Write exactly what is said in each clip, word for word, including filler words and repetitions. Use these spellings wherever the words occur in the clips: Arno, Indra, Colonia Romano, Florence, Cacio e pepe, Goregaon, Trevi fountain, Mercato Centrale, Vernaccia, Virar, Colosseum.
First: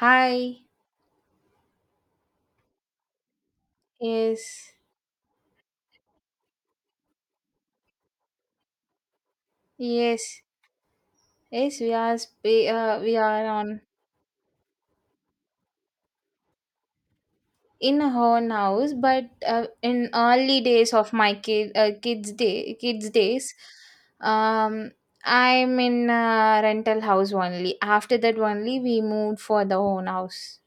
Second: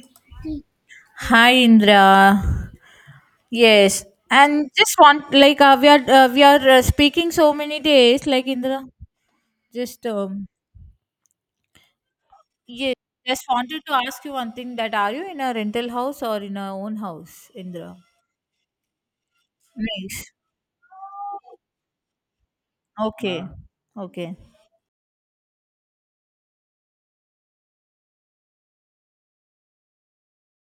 Hi. Hi, Indra. Yes, and Yes. just want like uh, we are uh, we are uh, speaking so many days. Like Indra, just Yes. um, Yes. We are sp- yes, uh, We just are on wanted to ask you one thing. That are you in a rental house or in a own house, Indra? in her house, but uh, in Nice. early days of my kid uh, kids day kids Okay. days, Okay. um, I'm in a rental house only. After that only, we moved for the own house.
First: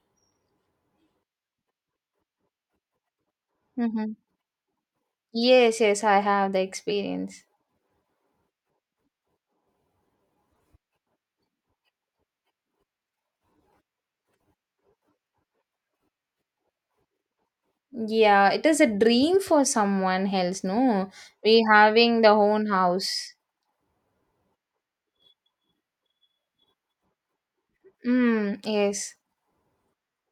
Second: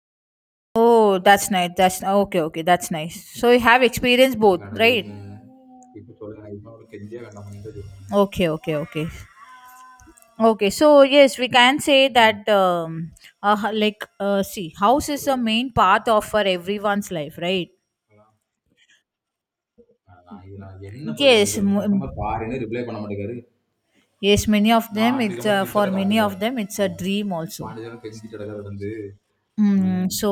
Oh, that's nice. That's okay. Okay, that's nice. So you have Mm-hmm. experienced both, right? Yes. Yes. I have the experience. Okay. Okay. Okay. Okay, so yes, we can say that um, uh, h- like uh, see, house is a main path of for everyone's life, right? Yeah, it is a dream for someone else. No, Yes, we m- having the own house. yes, many of them. It's uh, for many of them, it's a dream also. Mm, yes. Mm, so,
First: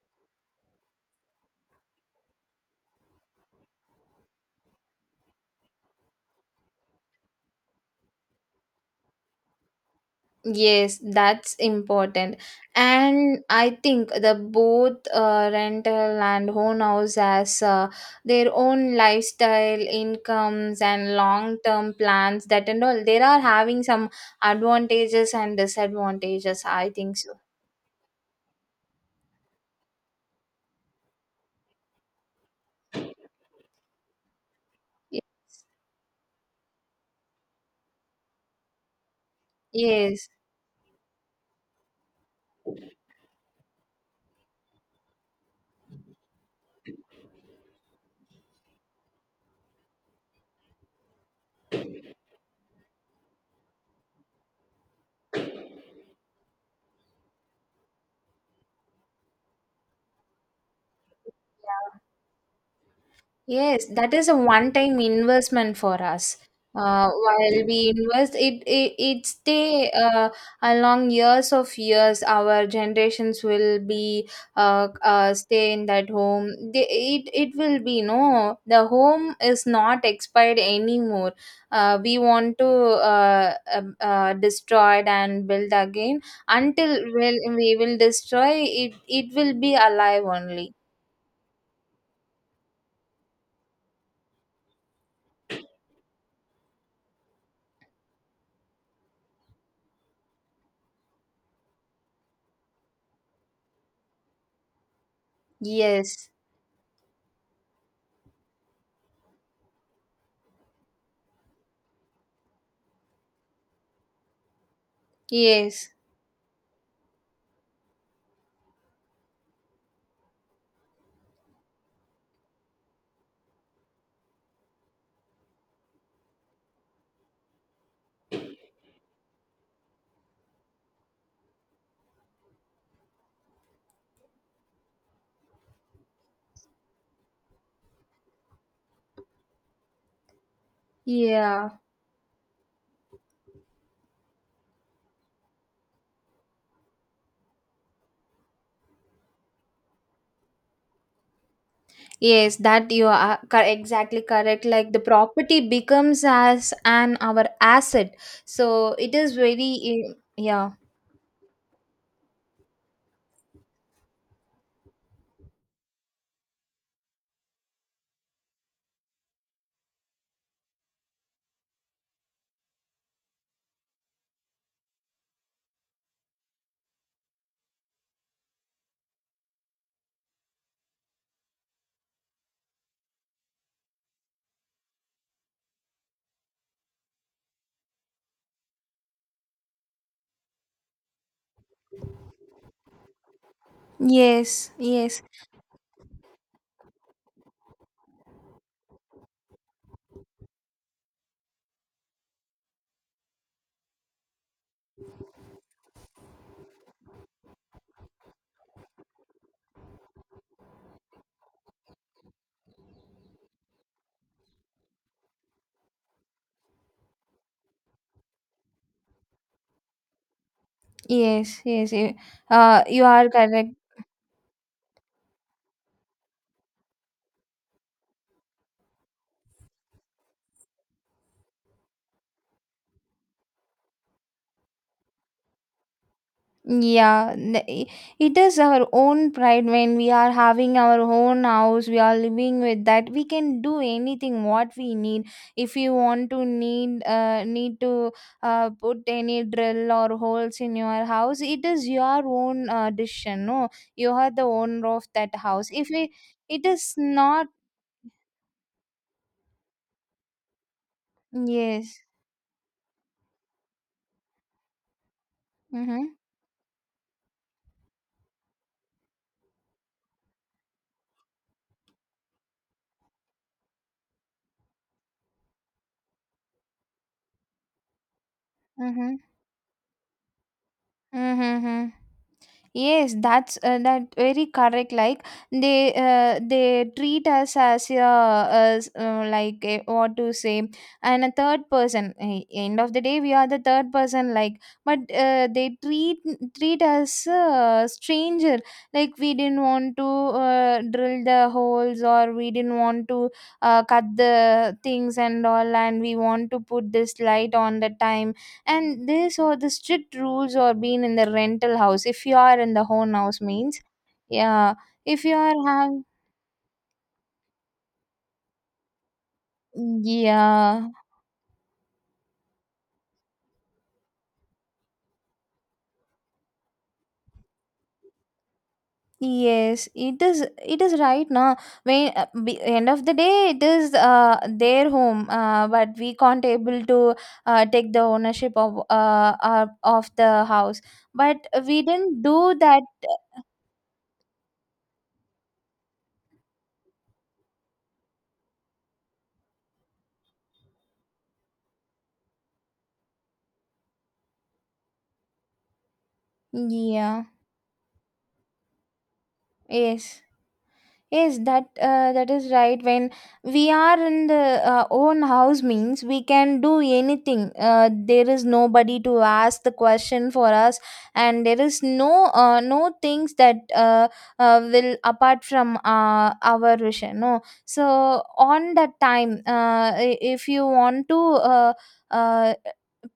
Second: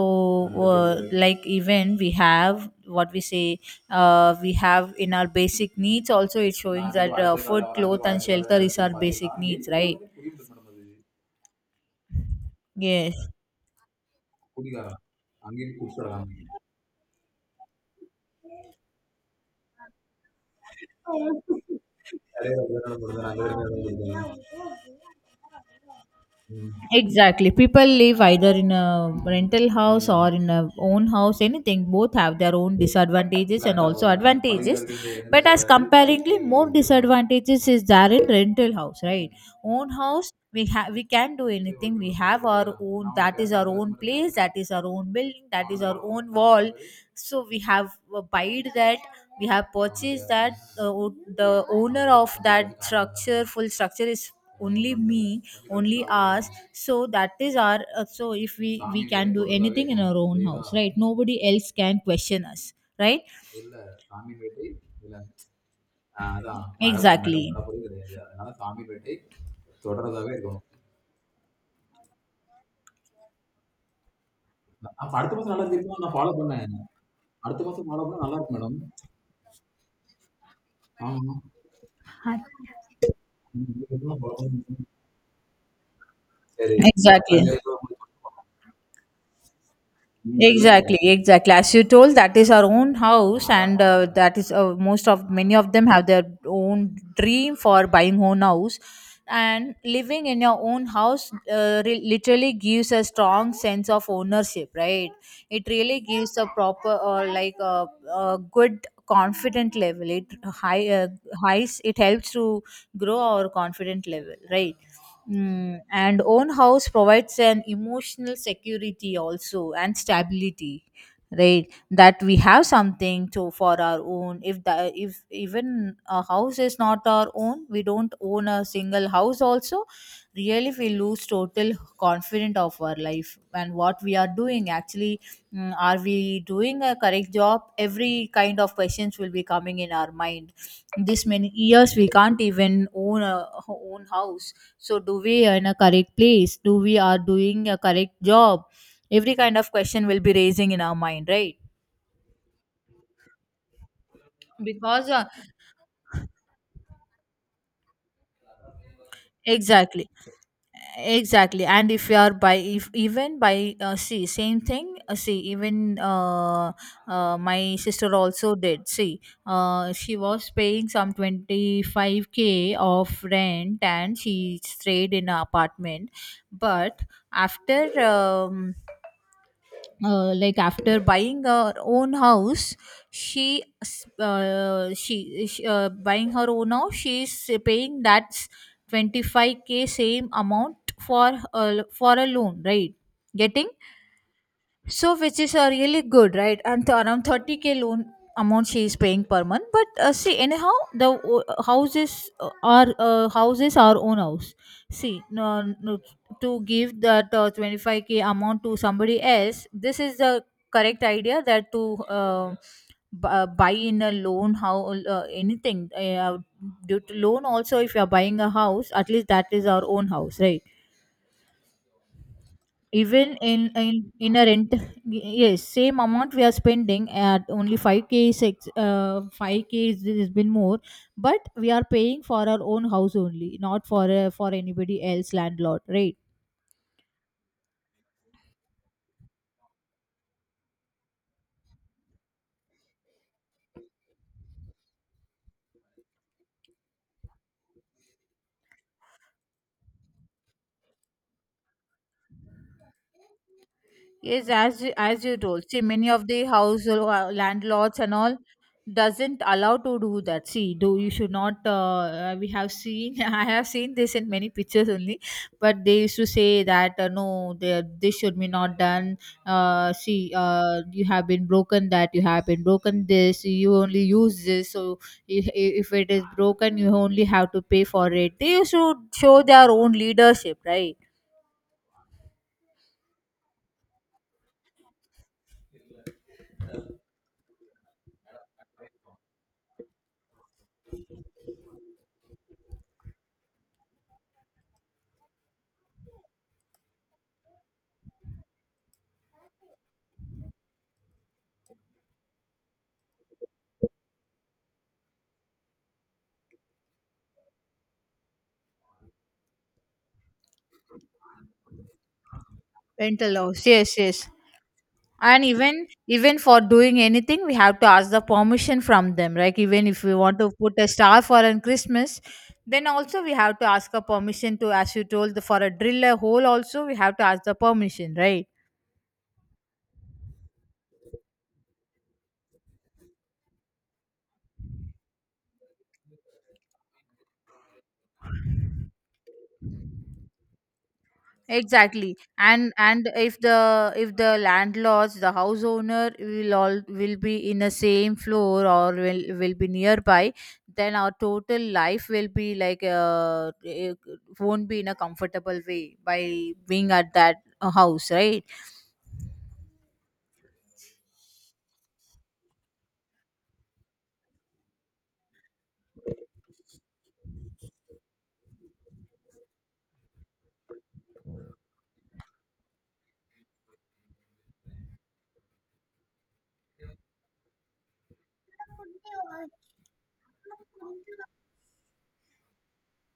uh, like even we have what we say, uh, we have in our basic needs. Also, it's showing that uh, food, clothes, and shelter is our basic needs, right? Yes, that's important. Yes. And I think the both uh, rental and own house has uh, their own lifestyle, incomes, and long-term plans that and all. They are having some advantages and disadvantages, I think so. Exactly. People live either in a rental house or in a own house, anything. Both have their own disadvantages and also advantages. Y- But as comparingly, more disadvantages is there in rental house, right? Own Yes. house, we have we can do anything. We have our own that is our own place, that is our own building, that is our own wall. So we have uh, buyed that, we have purchased that. The, the owner of that structure, full structure is only me only us, so that is our uh, so if we we can do anything in our own house, right? Nobody else can Yeah. question us, right. Yes, that is a one-time investment for us. Uh, exactly, while we invest, it it it stay uh, along years of years. Our generations will be uh, uh stay in that home. They, it it will be no. The home is not expired anymore. Uh, we want to uh, uh, uh destroy it and build again until will exactly. we will destroy it. It will be alive only. Exactly, exactly. As you told, that is our own house, and uh, that is uh, most of many of them have their own dream for buying own house, and living in your own house uh, re- literally gives a strong sense of ownership, right? It really Yes. gives a proper or like a, a good confident level. It high uh, highs. It helps to grow our confident level, right? Mm, Yes. and own house provides an emotional security also and stability, right? That we have something to for our own. If the if even a house is not our own, we don't own a single house also, really we lose total confidence of our life and what we are doing actually. Mm, are we doing a correct job? Every kind of questions will be coming in our mind. This many Yeah. years we can't even own a ho- own house. So do we are in a correct place? Do we are doing a correct job? Every kind of question will be raising in our mind, right? Yes, that you are uh, cor- exactly correct. Like the Because uh, property becomes as an our asset, so it is very exactly, eh, yeah. exactly. And if you are by if even by uh, see, same thing uh, see even uh, uh, my sister also did see, uh, she was paying some twenty five k of rent and she stayed in an apartment, but after um, uh, like after buying her own house, she s- uh, she, she uh, buying her own house she's paying that twenty five k same amount for uh, for a loan, right? Getting, Yes, so, yes, which is uh, really good, right? And th- around thirty k loan amount she is paying per month. But uh, see, anyhow, the o- houses uh, are uh, houses our own house. See, no, no, to give that uh, twenty five k amount to somebody else, this is the correct idea that to uh, b- uh, buy in a loan, how uh, anything uh, due to loan also. If you are buying a house, at least that is our own house, right? yes, yes. eh, Uh, you are Even in correct. in in a rent, yes, same amount we are spending at only five k six uh five k is has been more, but we are paying for our own house only, not for uh, for anybody else landlord, right? Yeah, n- i- it is our own pride when we are having our own house, we are living with that. We can do anything what we need. If you want to need uh, need to uh, put any drill or holes in your house, it is your own uh, decision. No, you are the Yes, as owner you- of as that you house. told, see, If many it, of the it house is uh, not, landlords and all doesn't allow to do that. See, do you should not. yes. Uh, uh, we have seen, I have seen this in many pictures only, but they Mm-hmm. used to say that uh, no, they, this should be not done. Uh, see, uh, you have been broken that, you have been broken this. You only use this, so if, if it is broken, you only have to pay for it. They should Mm-hmm. show their own leadership, right? Mm-hmm. Mm-hmm. Yes, that's uh, that very correct. Like they uh, they treat us as uh, as uh, like a, what to say, and a third person. Eh, End of the day, we are the third person. Like, but uh, they treat treat us uh, stranger. Like we didn't want to uh, drill the holes, or we didn't want to uh, cut the things and all, and we want to put this light on the time and this or the strict rules or being in the rental house if you are in the own Mental house loss. means Yes, yes. yeah if you And are even have even for doing anything we have to ask the permission from them, like even if we want to put yeah a star for a Christmas, then also we have to ask a permission to, as you told the, for a drill a hole also we have to ask the permission, right? yes it is it is right now when uh, be- end of the day it is uh, their home uh, but we can't able to uh, take the ownership of uh, uh of the house but we Exactly. didn't do and that. and if the if the landlords the house owner will all will be in the same floor or will will be nearby, then our total life will be like uh, it won't be in a comfortable way by being at Yeah, that uh, house, right? yes. Yes, that uh, that is right. When we are in the uh, own house, means we can do anything. Uh, there is nobody to ask the question for us, and there is no uh, no things that uh, uh, will apart from uh, our wish. No, so on that time, uh, i- if you want to. Uh, uh,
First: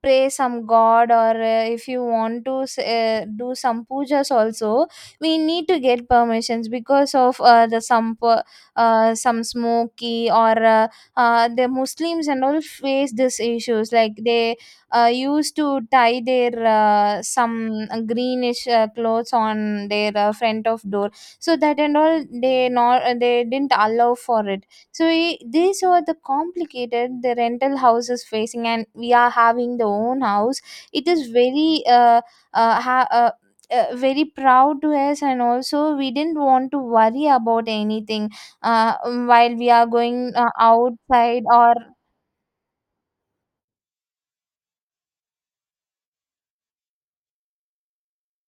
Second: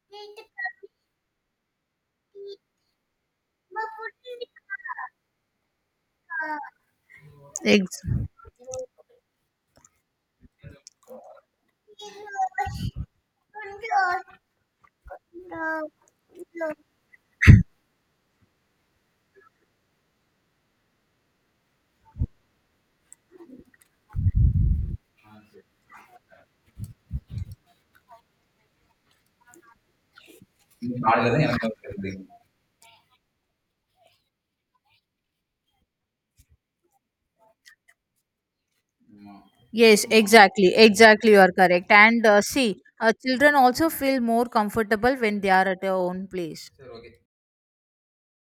Pray some god or uh, if you want to s- uh, do some pujas also we need to get permissions because of uh, the Ex- some per- uh, some smoky or uh, uh, the muslims and all face these issues like they uh, used to tie their uh, some greenish uh, clothes on their uh, front of door so that and all they not uh, they didn't allow for it so we, these are the complicated the rental houses facing and we are having the own house it is very uh, uh, ha- uh, uh, very proud to us and also we didn't want to worry about anything uh, while we are yes, going uh, exactly, exactly, you outside are or correct. And uh, see, uh, children also feel more comfortable when they are at their own place.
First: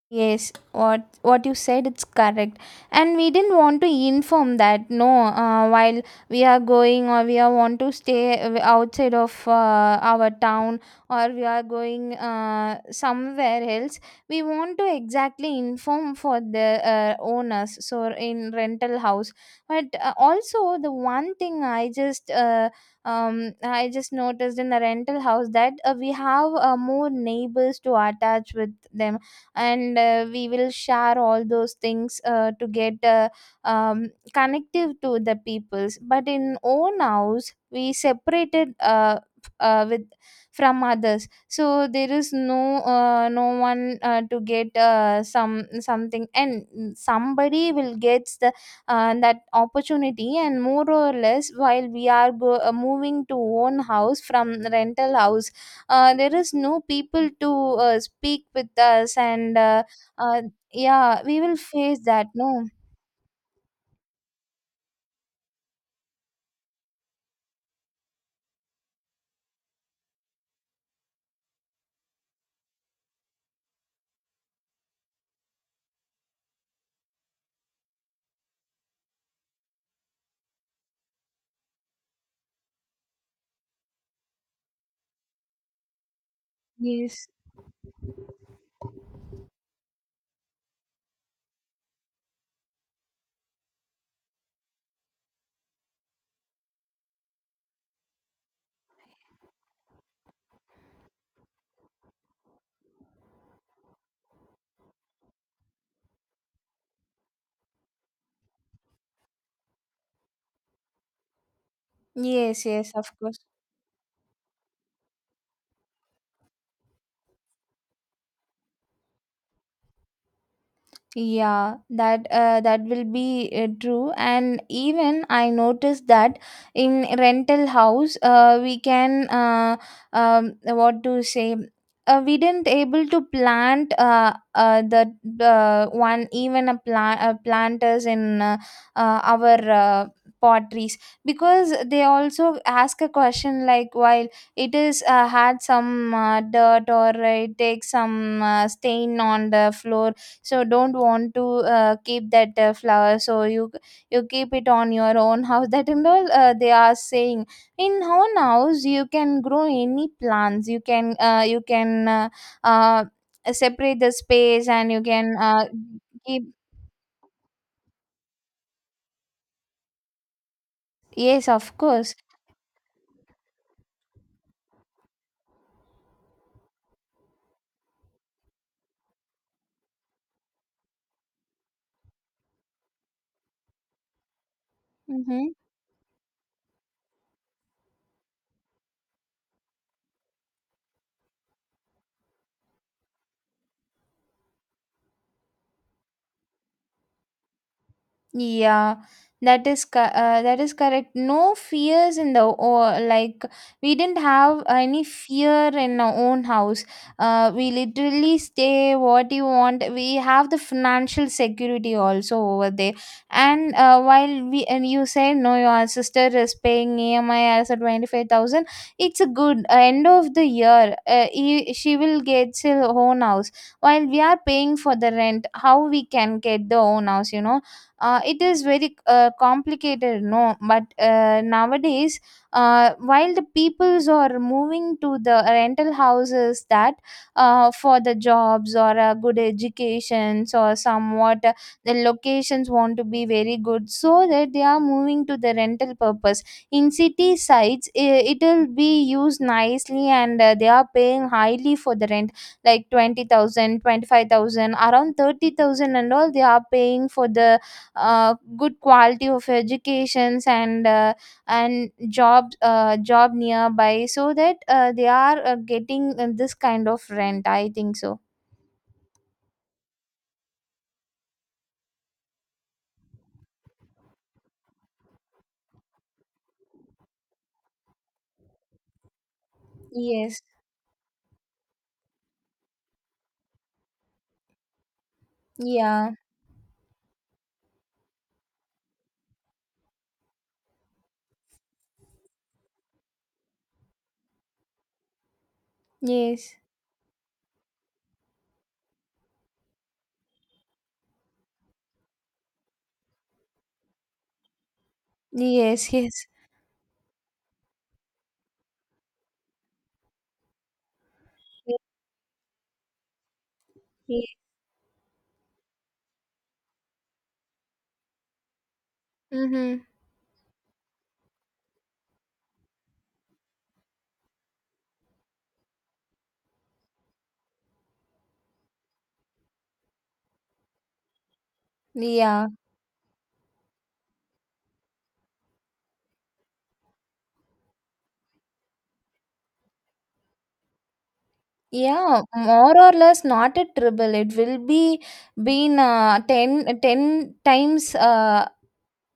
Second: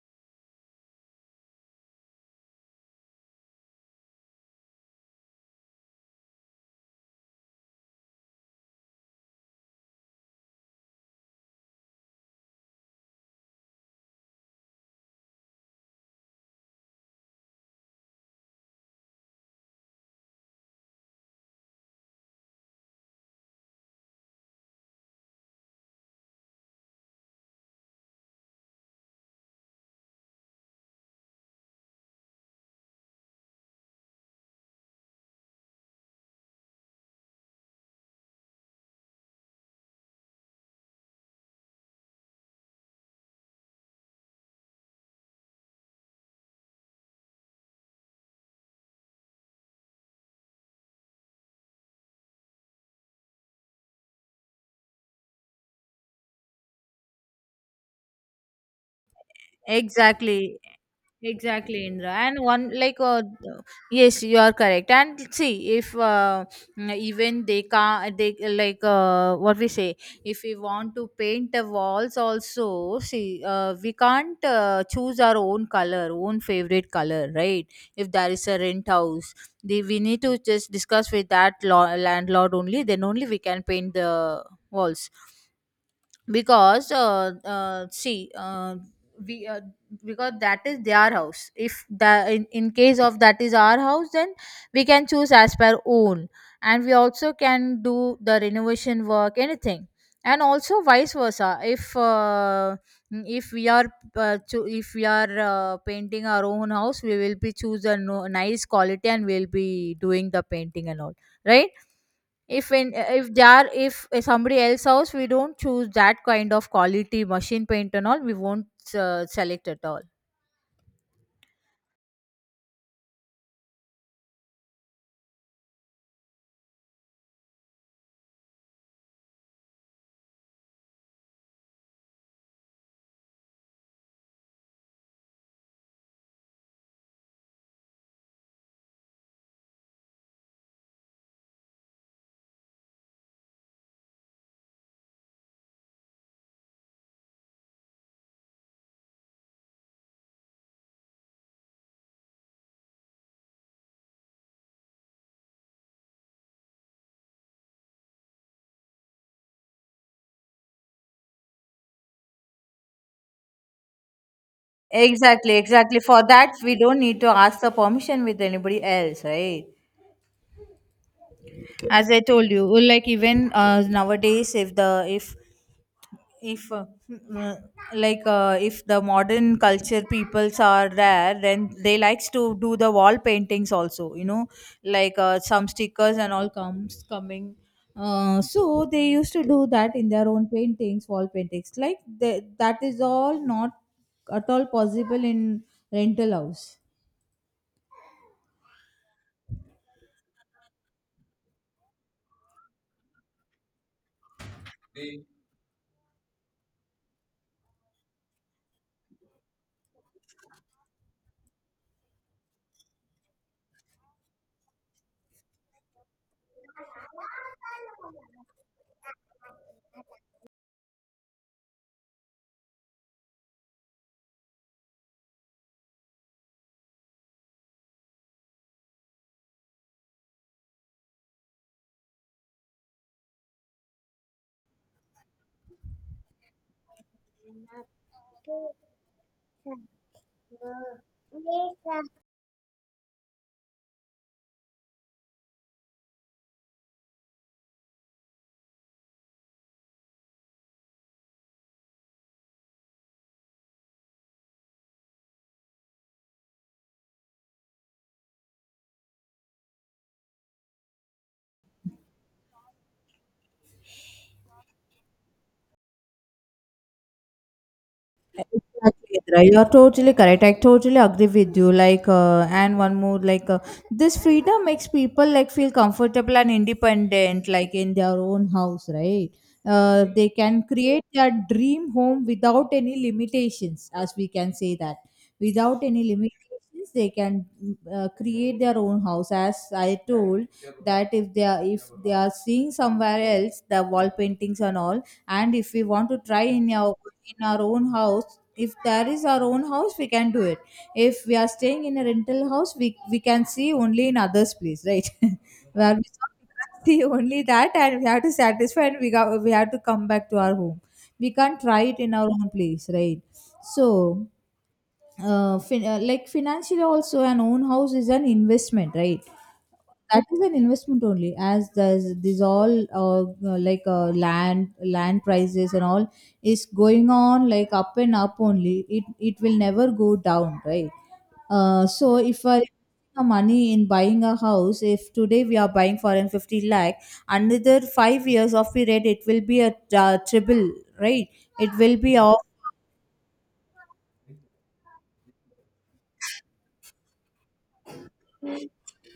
yes, what what you said it's correct, and we didn't want to inform that no. Uh, while we are going or we are want to stay uh, outside of uh, our town or we are going uh, somewhere else, we want to exactly inform for the uh, owners. So in rental house, but uh, also the one thing I just uh, um I just noticed in the rental house that uh, we have uh, more neighbors to attach with them and uh, we will share all those things uh, to get uh, um, connective to the peoples but in own house we separated uh, f- uh, with from others so there is no uh, no one uh, to get uh, some something and somebody will get the uh, that opportunity and more or less while we are go, uh, moving to own house from rental house uh, there is no people to uh, speak with us and uh, uh, Exactly. yeah we will Exactly, face Indra. that And no one like uh, th- yes, you are correct. And see, if uh, mm, even they can't, they like uh, what we say. If we want to paint the walls, also see, uh, we can't uh, choose our own color, own favorite color, right? If there is a rent house, the, we need to just discuss with that law, landlord only. Then only we can paint the walls because yes uh, uh, see uh, we uh, because that is their house. If the in, in case of that is our house, then we can choose as per own, and we also can do the renovation work anything. And also vice versa, if uh, if we are uh, cho- if we are uh, painting our own house, we will be choose a no- nice quality and we'll be doing the painting and all, right? yes If yes in of if course. they are if somebody else house, we don't choose that kind of quality machine paint and all, we won't uh, select at all. Yeah, that uh, that will be uh, true. And even I noticed that in rental house, uh, we can uh, um, what to say. Uh, we didn't able to plant uh, uh, the uh, one even a plant uh, planters in uh, uh, our uh, potteries because they also ask a question like while it is uh, had some uh, dirt or it takes some uh, stain on the floor so don't want to uh, keep that uh, flower so you you keep it on your own house that and all uh, they are saying in own house you can grow any plants you can uh, you can uh, uh, separate the space and you can Exactly, uh, exactly. For keep that, we don't need to ask the permission with anybody else, right? yes of As course. I told you, well, like even uh, nowadays, if the if if uh, mm, like uh, if the modern culture peoples are there, then they likes to do the wall paintings also, you know like uh, Mhm. some stickers and all comes coming. uh, so they used to do that in their own paintings wall paintings, like they, that is all not at all possible in rental house. Yeah, that is co- uh, that is correct. No fears in the or like we didn't have any fear in our own house. Uh, we literally stay what you want. We have the financial security also over there. And uh, while we and you say no, your sister is paying E M I as a twenty-five thousand. It's a good uh, end of the year. Uh, he, she will get her own house while we are paying for the rent. How we can get the own house? You know uh, it is very uh, complicated no but uh, nowadays uh, while the peoples are moving to the rental houses that uh, for the jobs or uh, good educations or somewhat uh, the locations want to be very good so that they are moving to the rental purpose in city sites it will be used nicely and uh, they are paying highly for the rent like twenty thousand, twenty-five thousand, around thirty thousand and all they are paying for the uh, good quality of educations and uh, and job uh, job nearby so that uh, they are uh, getting uh, this kind of rent I think so. Exactly, Indra. You're totally correct. I totally agree with you. Like, uh, and one more, like, uh, this freedom makes people like feel comfortable and independent, like in their own house, right? Uh, they Yes. can create their dream home without any limitations, as we can say that. Without any Yeah. limitations, they can mm, uh, create their own house. As I told that if they are if they are seeing somewhere else the wall paintings and all, and if we want to try Yes. in our in our own house, if there is our own house, we can do it. If we are staying in a rental house, we we can see only in others place, right? Yes. Where we Yes. can't see only that, and we have to satisfy, and we got we have to come back to our home. We can't try it in our own place, right? So Yes. uh, fin- uh, like financially also, an own house is an investment, right? Mm-hmm. That is an investment only, as there's these all uh, uh, like uh, land land prices and all is going on like up and up only. it it will never go down, right? uh, so if Yeah. I are money in buying a house, if today we are buying for an 50 lakh, another five years of period it will be a uh, triple, right? It will be Yeah. of. More or less not a triple. It will be been uh, ten ten times uh,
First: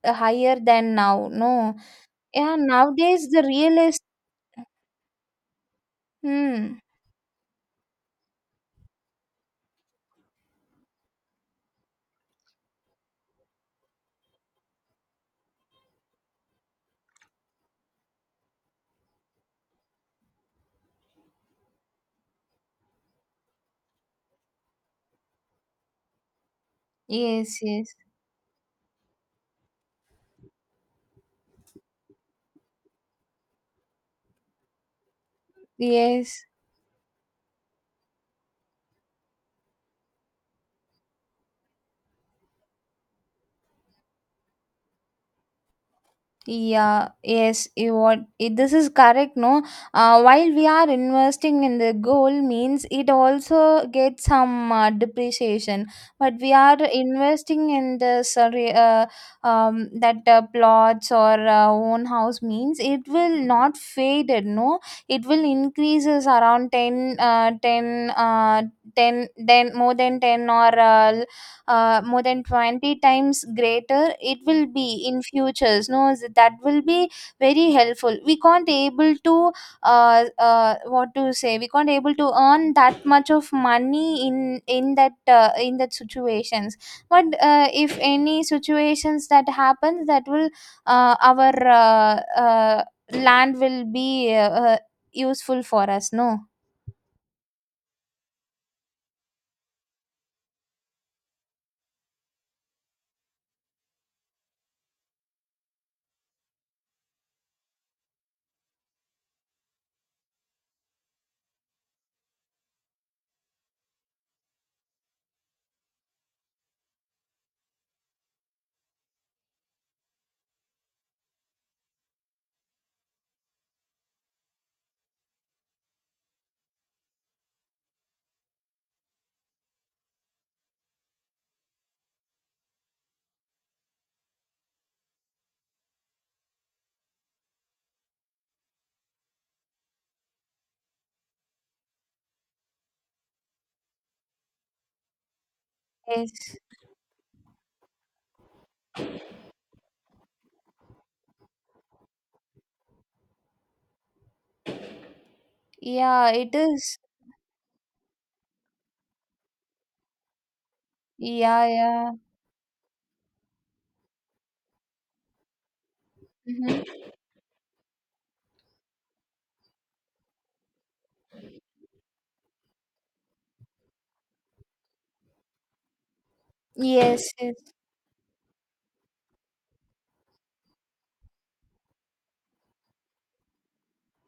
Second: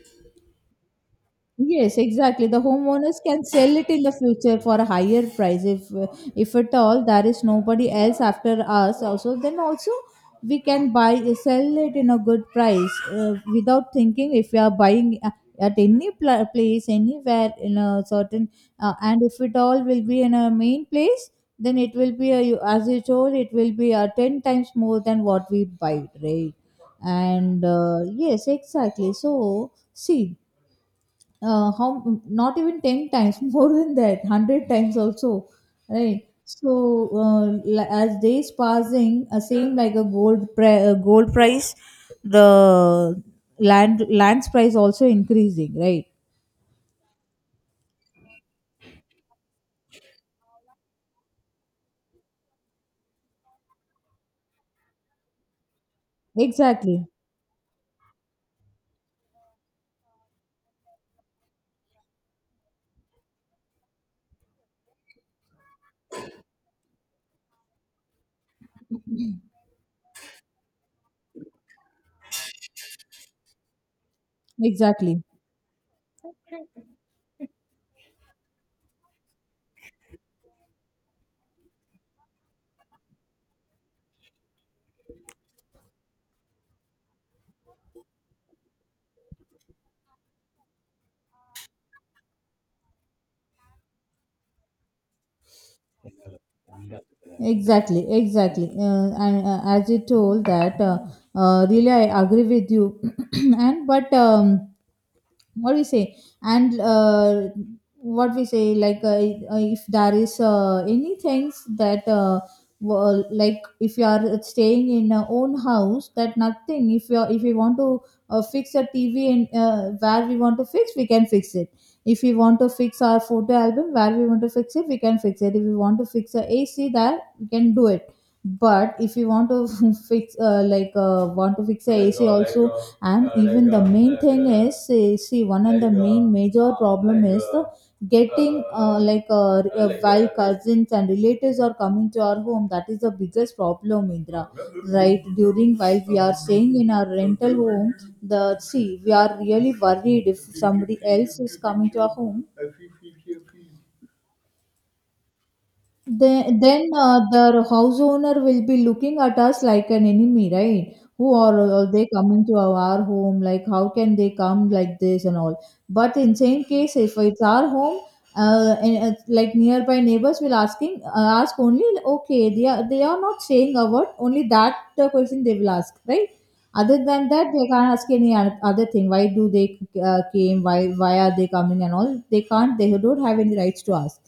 higher than now. No. Yes, exactly. Yeah. The homeowners Nowadays the can sell real it is. in the future for a higher price if if at Hmm. all there is nobody else after us, also then also we can buy sell it in a good price, uh, without thinking. If we are buying a- at any pla place anywhere in a certain, uh, and if it all will be in a main place, then it will be a, as you told, it will be a ten times more than what we buy, right? Yes. And, Yes. uh, yes, exactly, so see, uh, how not even ten times more than that, a hundred times also, right? Yes. So uh, li- as days passing, uh, same like a gold pri- uh, gold price, the land lands price also increasing, right? Yeah, yes, you what it, this is correct. No, uh, while we are investing in the gold, means it also gets some uh, depreciation, but we are Exactly, investing in the sorry, uh, um, that uh, plots or uh, own house means it will not fade. It, No, it will increases around ten, uh, ten, uh, ten, then more than ten or uh, uh, more than twenty times greater it will be in exactly. futures no s- that will be very helpful we can't able to uh, uh, what to say we can't able to earn that much of money in in that uh, in that situations but uh, if any situations that happens that will uh, our uh, uh, land will be uh, uh, useful for us no Exactly, exactly, uh, and, uh, as you told that, uh, uh, really, I agree with you. And but, um, what we say, and uh, what we say, like, uh, uh, if there is, uh, any things that, uh, wo- like if you are staying in your own house, that nothing, if you are, if we want to uh, fix a T V, and uh, where we want to fix, we can fix it. If we want to fix our photo album, where we want to fix it, we can fix it. If we want to fix a AC, there we can do it. But if you want to fix, uh, like uh, want to fix the A C also. And even the main thing is, uh, see one, and the main major problem is the getting, uh, like uh, uh, while cousins and relatives are coming to our home, that is the biggest problem, Indra, right? During while we yes are staying in our rental home, the, see, we are really worried if somebody else is coming to our home. yeah it Then, then is uh, the house owner will be looking at us like an enemy, right? Who are, yeah are they yeah coming to our, our home? Like, how can they come like this and all? But in same case, hmm if it's our home, uh, and, uh, like nearby neighbors will asking uh, ask only, okay, they are they are not saying a word only, that the question they will ask, right? Other than yes that yes. they can't ask any oth- other thing. Why do they, uh, came, why why are they coming and all? They can't, they don't have any rights to ask.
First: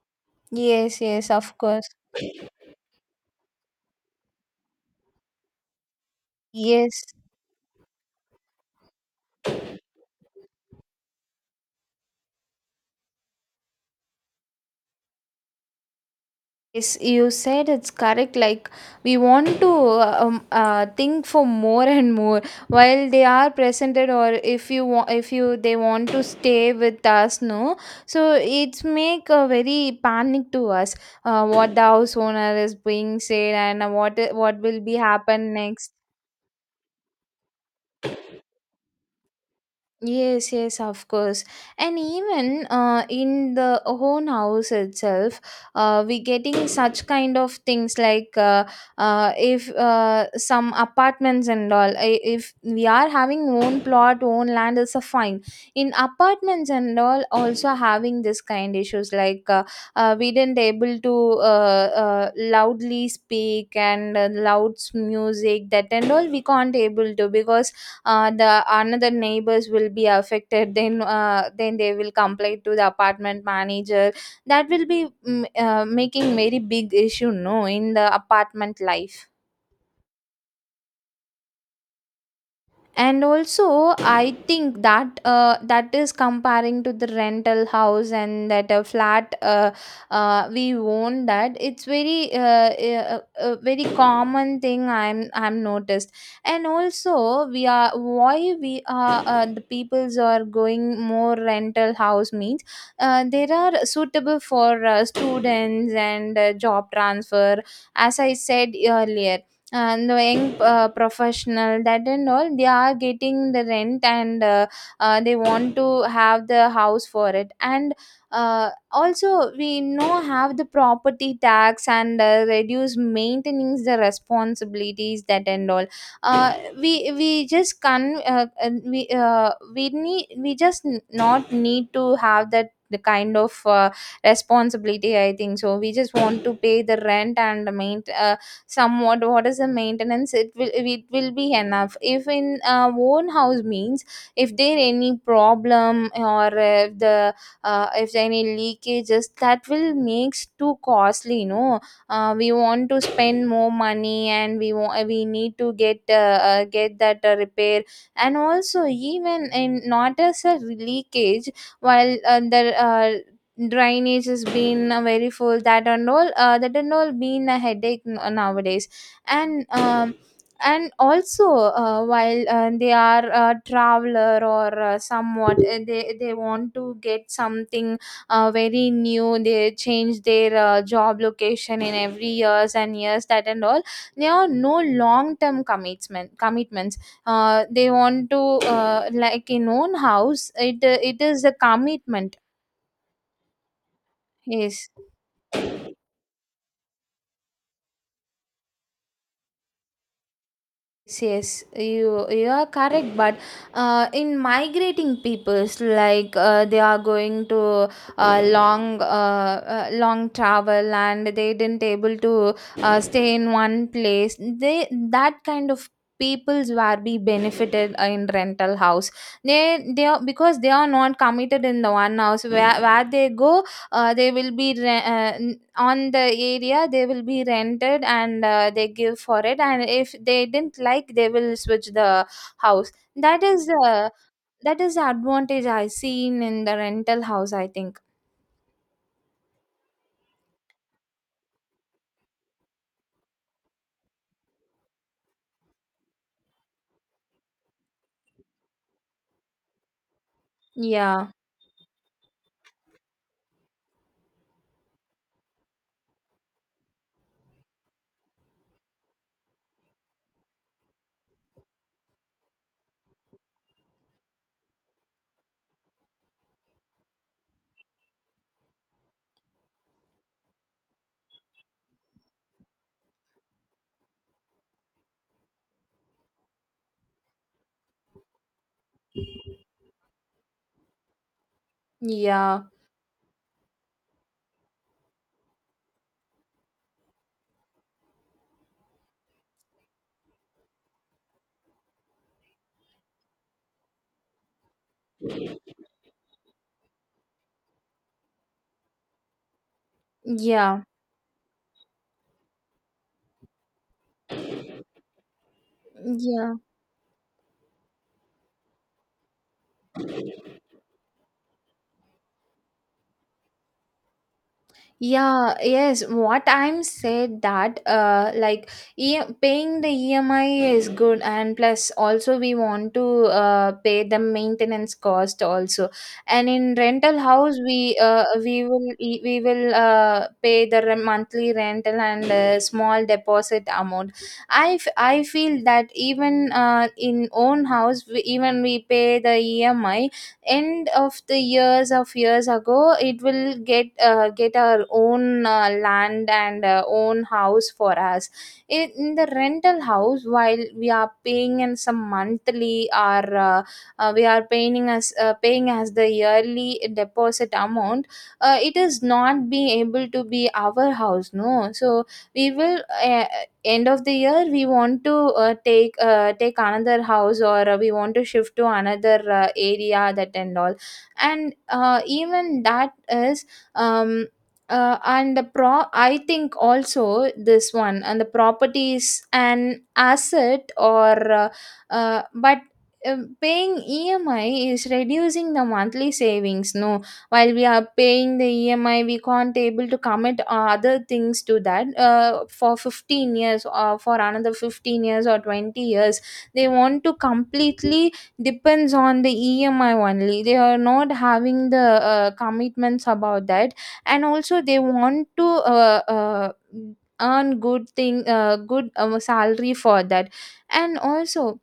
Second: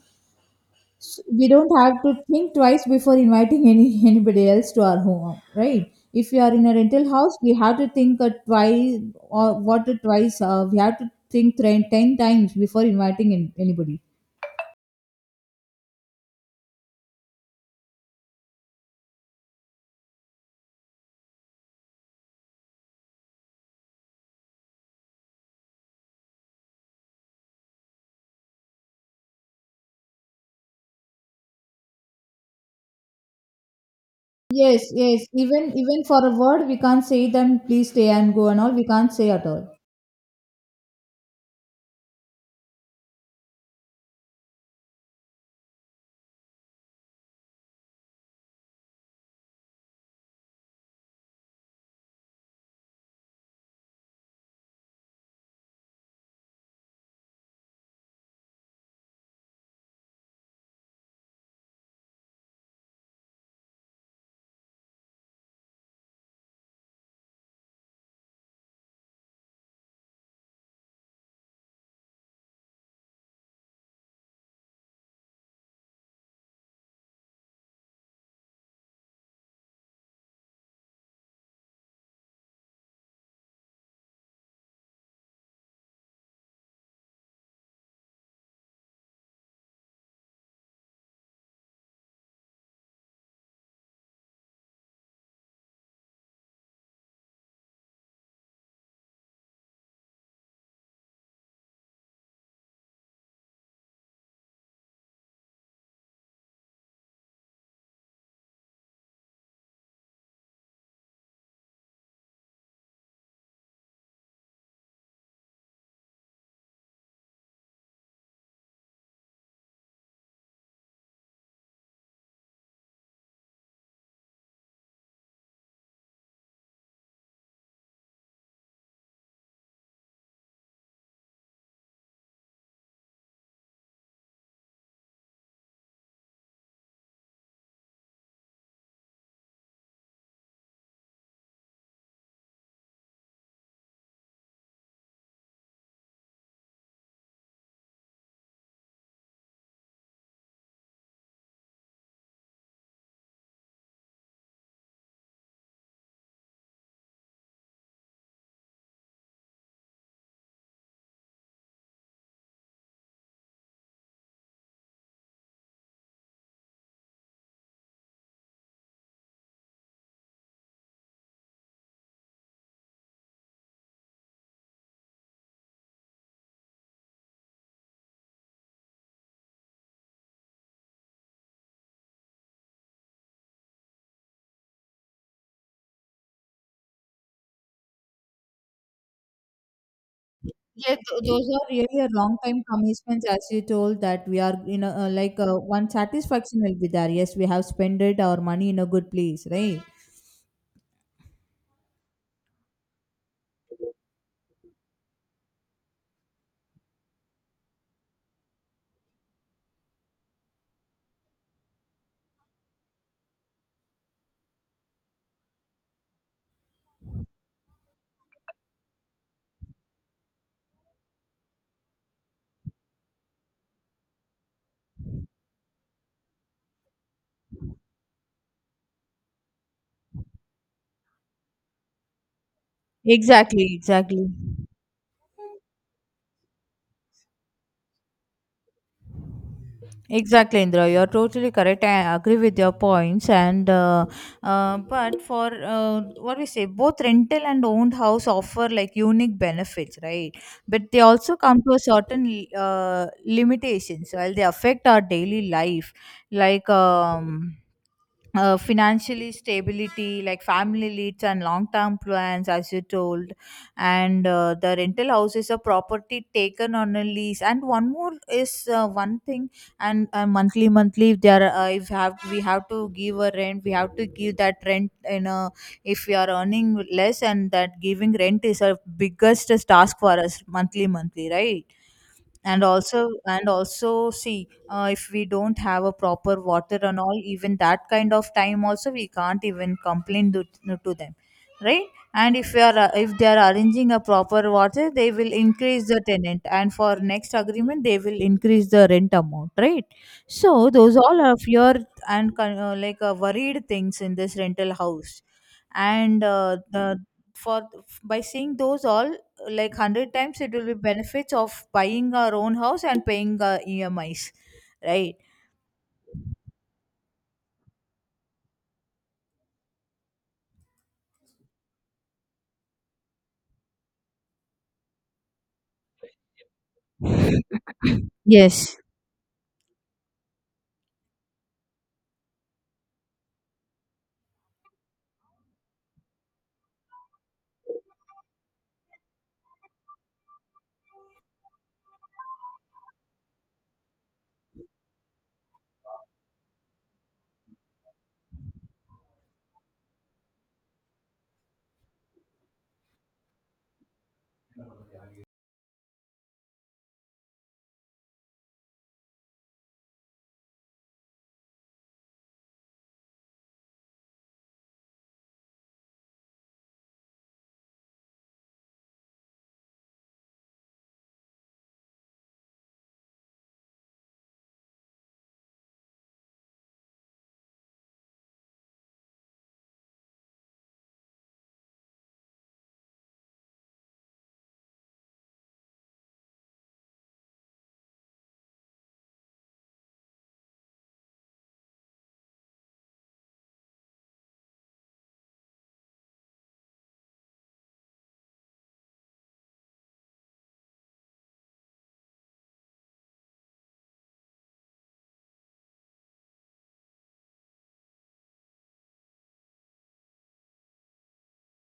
Yes, yes, We of don't course. have to think twice before inviting any anybody else to our home, right? If you are in a Yes, rental house, we have to think a twice, or what a twice, uh, we have to think ten ten times before inviting in anybody. yes, you said it's correct. Like, we want to uh, um, uh, think for more and more while they are presented, or if you want, if you they want to stay with us, no. So it's make a very panic to us. Uh, what the house owner is being said, and what what will Yes, be yes, happen even next. even for a word we can't say them, please stay and go and all, we can't say at all. Yes, yes, of course. And even uh, in the own house itself, uh, we getting such kind of things like uh, uh, if uh, some apartments and all, i- if we are having own plot, own land is a fine. In apartments and all, also having this kind issues like, uh, uh, we didn't able to uh, uh, loudly speak and uh, loud music that and all we can't able to, because uh, the another neighbors will be affected. Then uh, then they will complain to the apartment manager. That will be mm, uh, making very big issue no in the apartment life. And also I think that uh, that is comparing to the rental house and that a flat, uh, uh, we own that. It's very uh, uh, uh, very common thing i'm i'm noticed. And also we are why we are, uh, the peoples are going more rental house means, uh, there are suitable for uh, students and uh, job transfer, as I said earlier. And the young uh, professional that and all, they are getting the rent, and uh, uh, they want to have the house for it. And uh, also we know have the property tax and uh, reduce maintenance the responsibilities that and all. uh, we we just can uh, uh, we uh, we need we just n- not need to have that the kind of uh, responsibility, I think. So we just want to pay the rent and the main, uh, somewhat what is the maintenance, it will it will be enough. If in uh, own house means, if there any problem, or if the, uh, if there any leakages that will makes too costly you know uh, We want to spend more money, and we want we need to get uh, uh, get that uh, repair. And also, even in not as a leakage, while uh, the, uh, drainage has been uh, very full that and all, uh, that and all been a headache, n- uh, nowadays. And um, and also, uh, while uh, they are a traveler, or uh, somewhat uh, they they want to get something uh, very new. They change their uh, job location in every years and years, that and all. They are no long term commitment commitments uh, They want to uh, like in own house it, uh, Yeah, it th- is those a are really a long commitment. time commitments, as you told that we are, you Yes. know uh, like uh, one satisfaction will be there. Yes, we have spent our money in a good place, right? Yes, yes, you you are correct, but uh, in migrating peoples, like uh, they are going to uh, long, uh, uh, long travel and they didn't able to uh, stay in one place. They, that kind of peoples were be benefited in rental house. They they are, because they are not committed in the one house where where they go. Uh, they will be re- uh, on the area they will be rented, and uh, they give for it. And if they didn't like, they will switch the house. That is exactly, the exactly. That is the advantage I seen in the rental house, I think. Exactly, Indra. You're totally correct. I agree with your points. And uh, uh, but for, uh, what we say, both rental and owned house offer like unique benefits, right? But they Yeah, also come to a certain, uh, limitations while they affect our daily life, like. Um, uh, financially stability, like family needs and long-term plans, as you told. And uh, the rental house is a property taken on a lease, and one more is, uh, one thing. And uh, monthly monthly, if there are, uh, if have we have to give a rent, we have to give that rent in a, if we are earning less and that giving rent is a biggest task for us monthly monthly, right? yeah, And also, and also see, uh, if we don't have a proper water and all, even that kind of time also we can't even complain to, to them, right? And if we are uh, if they are arranging a proper water, they will increase the tenant, and for next agreement they will increase the rent amount, right? So yeah, those all are fear and con- uh, like uh, worried things in this rental house. And yeah. uh, the for by seeing those all, like one hundred times it will be benefits of buying our own house and paying, uh, E M Is, right? Yeah, yes. What I'm said that uh like, e paying the E M I is good, and plus also we want to uh pay the maintenance cost also. And in rental house we uh we Yes. will e- we will uh pay the re monthly rental and uh, small deposit amount. I f I feel that even uh in own house we, even we pay the E M I, end of the years of years ago it will get uh, get our own uh, land and uh, own house for us. In in the rental house, while we are paying in some monthly or uh, uh, we are paying as uh, paying as the yearly deposit amount, uh, it is not being able to be our house, no. So we will, uh, end of the year, we want to uh, take uh, take another house, or uh, we want to shift to another uh, area, that and all. And uh, even that is. um uh, and the pro I think also this one, and the properties an asset, or uh, uh, but uh, paying E M I is reducing the monthly savings, no. While we are paying the E M I, we can't able to commit uh, other things to that. Uh, for fifteen years, or for another fifteen years or twenty years, they want to completely depends on the E M I only. They are not having the uh, commitments about that, and also they want to, Uh, uh, earn good thing, uh, good, um, salary for that. And also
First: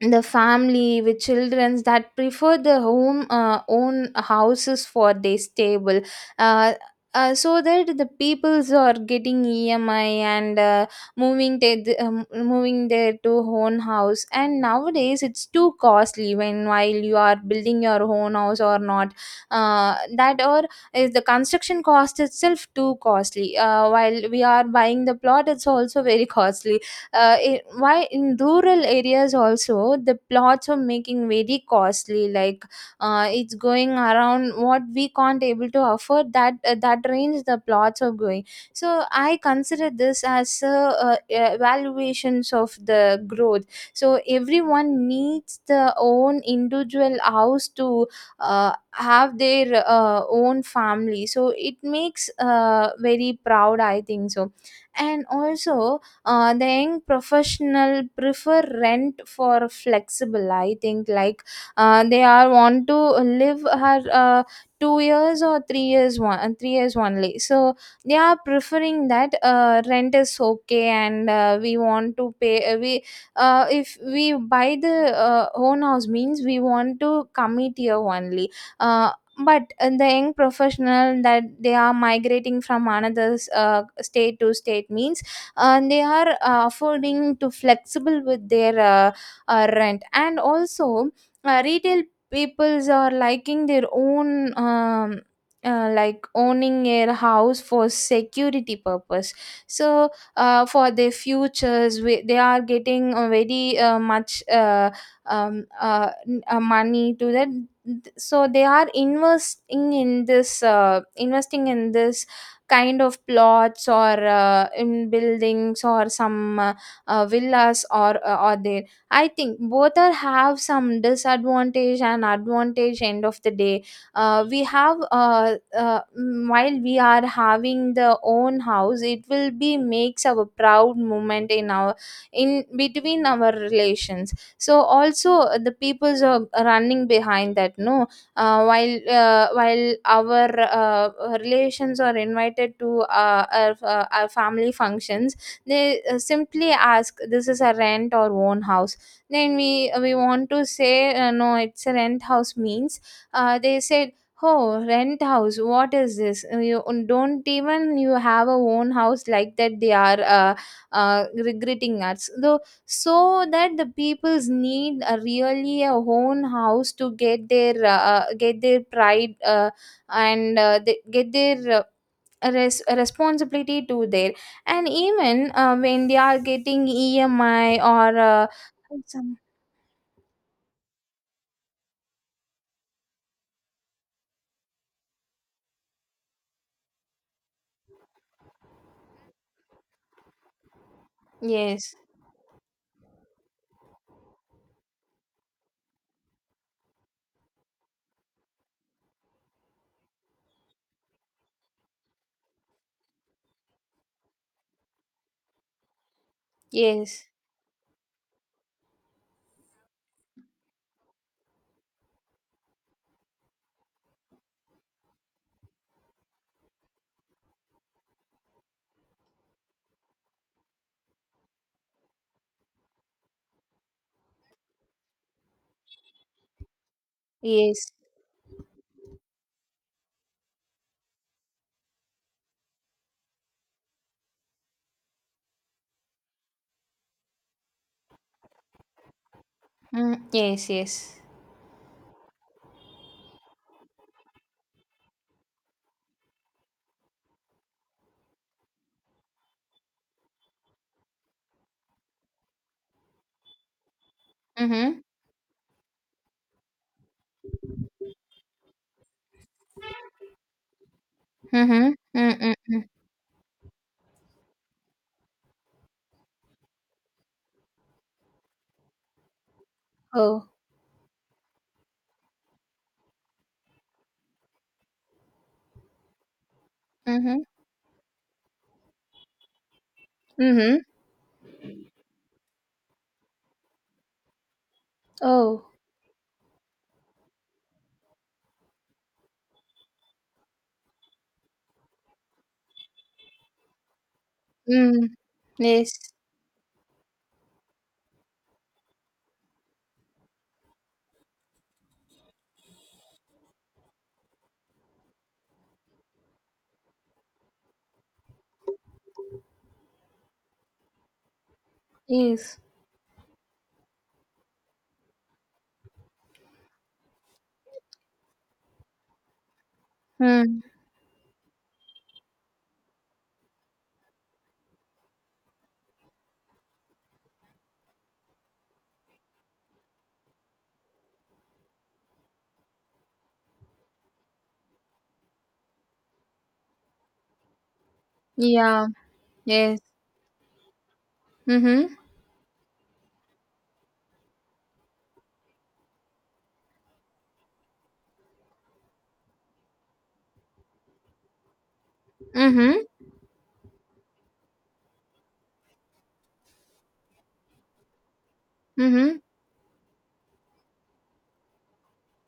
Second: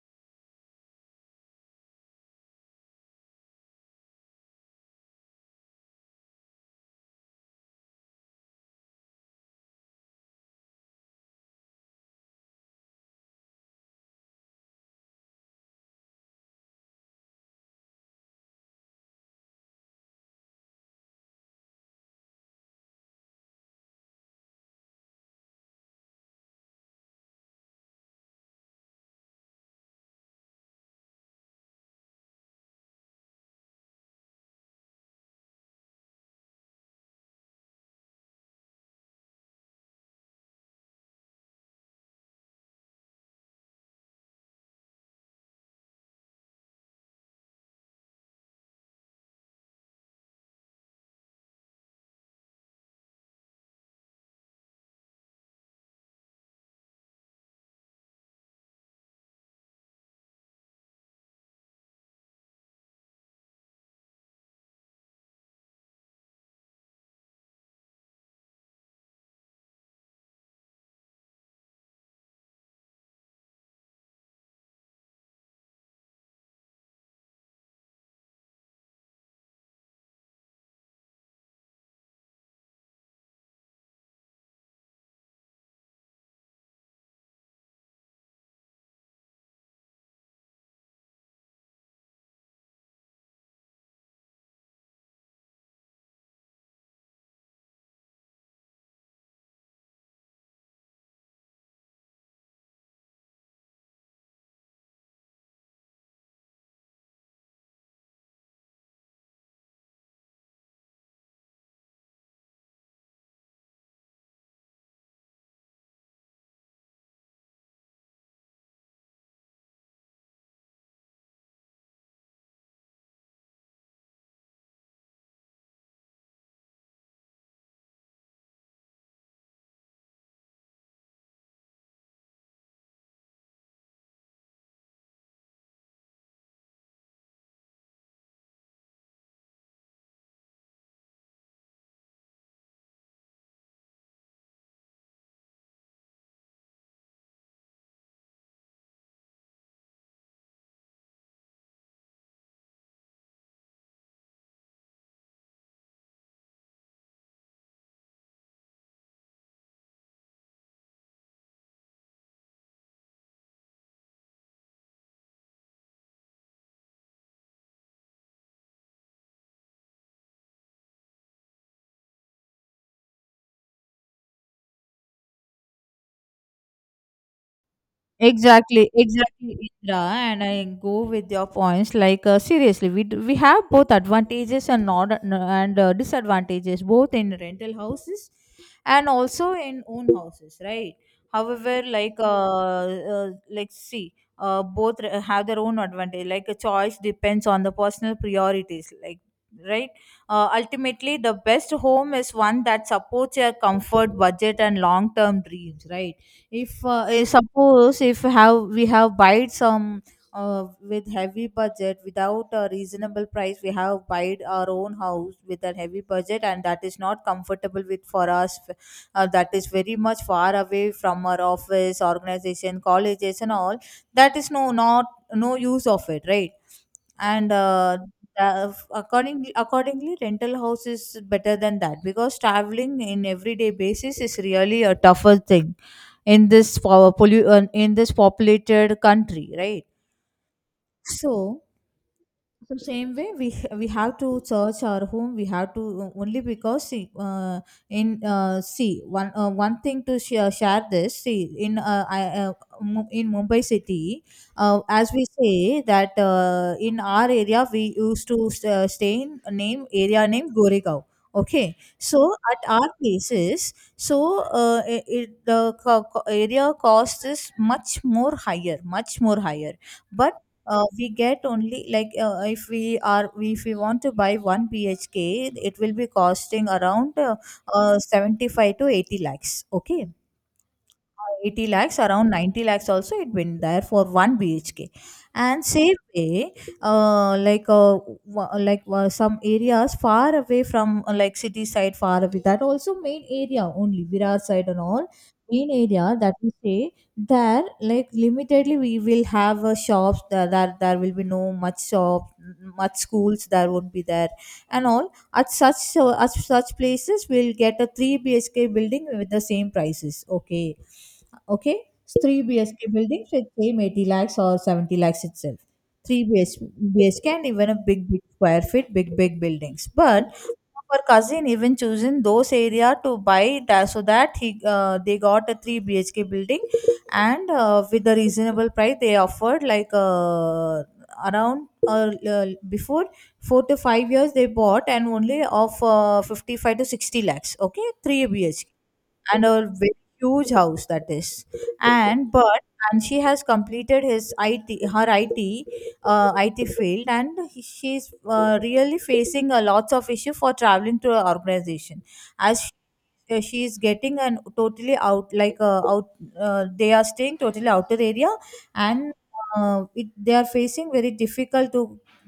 the family with children that prefer their home, uh, own houses for their stable. uh, uh, so that the peoples are getting E M I and uh, moving their um, moving their to own house. And nowadays it's too costly, when while you are building your own house or not, uh, that, or is the construction cost itself too costly. Uh, while we are buying the plot, it's also very costly. Uh, i- why in rural areas also, the plots are making very costly. Like uh, it's going around what we can't able to afford, that uh, that range the plots are going. So I consider this as uh, uh, evaluations of the growth. So everyone needs their own individual house to uh, have their uh, own family, so it makes uh, very proud, I think so. And also uh, the young professional prefer rent for flexible, I think. Like uh, they are want to live her uh, two years or three years, one and three years only, so they are preferring that uh, rent is okay. And uh, we want to pay, uh, we uh, if we buy the uh, own house means, we want to commit here only. uh, but uh, the young professional that they are migrating from another uh, state to state means, uh, and they are uh, affording to flexible with their uh, uh, rent. And also uh, retail peoples are liking their own, um, uh, like owning a house for security purpose. So uh, for their futures we, they are getting a very uh, much, uh, um, uh, n- uh, money to that. So they are investing in this, uh, investing in this kind of plots, or uh, in buildings, or some uh, uh, villas, or uh, or there. I think both are have some disadvantage and advantage. End of the day, uh, we have uh, uh, mm, while we are having the own house, it will be makes our proud moment in our, in between our relations. So also uh, the people's are running behind that, no. uh, while uh, while our uh, relations are invited to uh, our, uh, our family functions, they uh, simply ask, this is a rent or own house? Then we we want to say uh, no, it's a rent house means. Uh, they said, oh, rent house, what is this? Uh, you don't even, you have a own house, like that they are uh, uh, regretting us though. So that the peoples need a really a own house to get their, uh, uh, get their pride, uh, and uh, they get their uh, res- uh, responsibility to there. And even uh, when they are getting E M I, or uh, Exactly, some. exactly, Indra, and I go with your points. Like, uh, seriously, we d- we have both advantages and not and uh, disadvantages, both in rental houses and also in own houses, right? However, Yes, like, uh, uh like see, uh, both r- have their own advantage. Like a choice depends on the personal priorities, like, right. Uh, ultimately, the best home is one that supports your comfort, budget, and long term dreams, right? If, uh, eh, yes, suppose, if have we have buyed some, uh, with heavy budget, without a reasonable price, we have buyed our own house with a heavy budget, and that is not comfortable with for us. Uh, that is very much far away from our office, organization, colleges and all. That is no not no use of it, right? And yes. uh, the- accordingly, accordingly rental house is better than that, because traveling in everyday basis is really a tougher thing in this po- pollu- uh, in this populated country, right? Mm, yes, yes. So, so same way we we have to search our home. We have to, uh, only because, see, uh, in uh, see one, uh, one thing to share, share this, see in, uh, I, uh, Mu- in Mumbai city. Uh, mhm. As we say that, uh, in our area we used to, uh, stay in a name area name Goregaon. Okay, Mhm. Mm, so mm, at mm. our places, so uh, i it, the co- co- area cost is much more higher, much more higher. But Oh. uh, we get only like, uh, if we are if we want to buy one B H K, it will be costing around, uh, Mhm. uh, seventy-five to eighty lakhs, okay. Mhm. eighty lakhs, around ninety lakhs also, it been there for one B H K. Oh. And same way, uh, like uh, wa- like uh, some areas far away from, uh, like city side, far away, that also main area only, Virar side and Mm. all, main Yes, area that we say. There, like limitedly we will have, uh, shops there, there there will be no much shop, much schools there won't be there and all. At such so at such places we'll get a three B H K building with the same prices, okay. Okay, it's three yes. B S K building with same eighty lakhs or seventy lakhs itself. three B S, B S K, and even a big big square feet big big buildings, but Mm. our cousin even chosen those area to buy, that so that he uh, they got a three B H K building. And uh, with the reasonable price they offered, like, uh, around, uh, uh, before four to five years they bought, and only of, uh, fifty-five to sixty lakhs, okay, three B H K. Yeah, And a yes. very huge house, that is. Mhm. And but, and she has completed his it her it uh, it field, and he- she's, uh, really facing a lots of issue for traveling to an organization, as, Mhm. uh, she is getting an totally out like uh, out, uh, they are staying totally outer area. And Mhm. uh, it, they are facing very difficult to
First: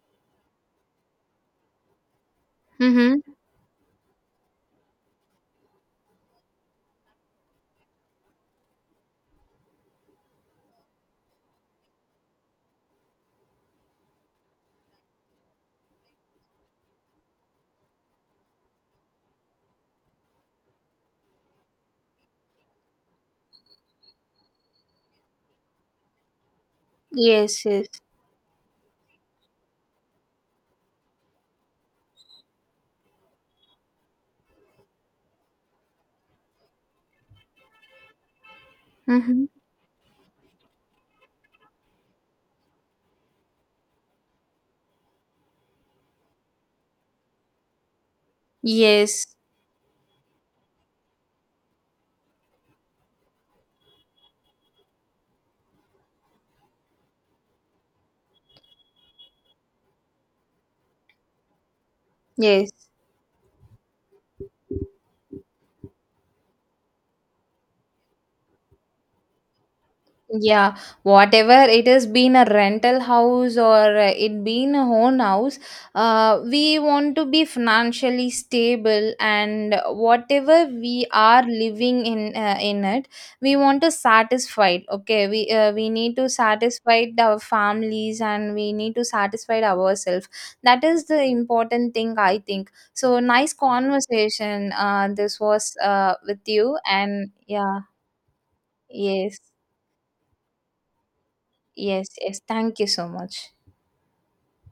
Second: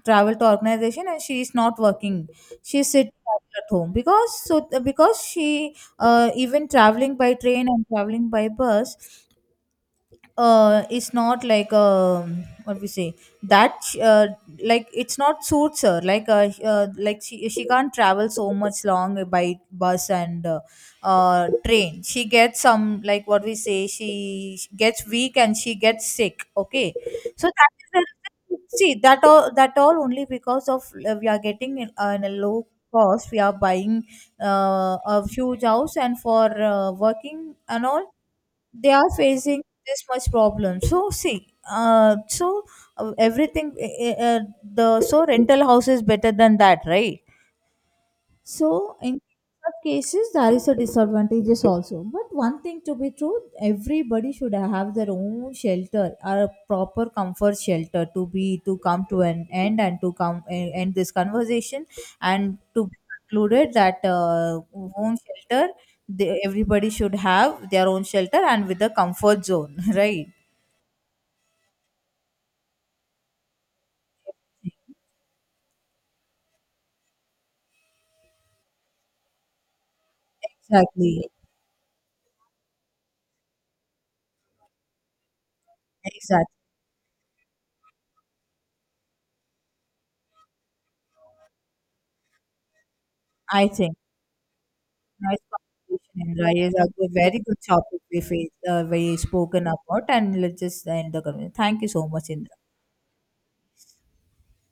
travel to organization, and she is not working, she sits Mhm. at home. Because, so because she, uh, even traveling by train and traveling by bus, uh it's not like, um what we say, that, sh- uh, like it's not suits her, like, uh, sh- uh like she she can't travel so much long by bus. And uh, uh train, she gets some, like, what we say, she sh- gets weak and she gets sick, okay. So Yes, that yes. is the reason. See, that all, that all only because of, uh, we are getting in, uh, in a low cost, we are buying, uh, a huge house, and for, uh, working and all, they are Mhm. facing this much problem. So see, uh, so uh, everything, uh, uh, the so rental house is better than that, right? So in Yes. such cases, there is a disadvantages also. But one thing to be true, everybody should have their own shelter, or a proper comfort shelter, to be to come to an end and to come, eh, end this conversation, and Yes. to be concluded that, uh, own shelter, they, everybody should have their own shelter and with a comfort zone, right? Yeah, whatever it has been a rental house, or uh, it been a own house, uh, we want to be financially stable, and whatever we Exactly. are living in uh, in it, we want to satisfy. Okay, we uh, we need to Exactly. satisfy our families, and we need to satisfy ourselves. That is the important thing, I think. So, nice I think. conversation. Uh, this Nice was uh, conversation, with Indra. Yes, you, that's a good- and very good yeah, topic we face, uh, we yes. spoken about, and let's just end the conversation. Thank you so Yes, much, yes. Indra. Thank you so much.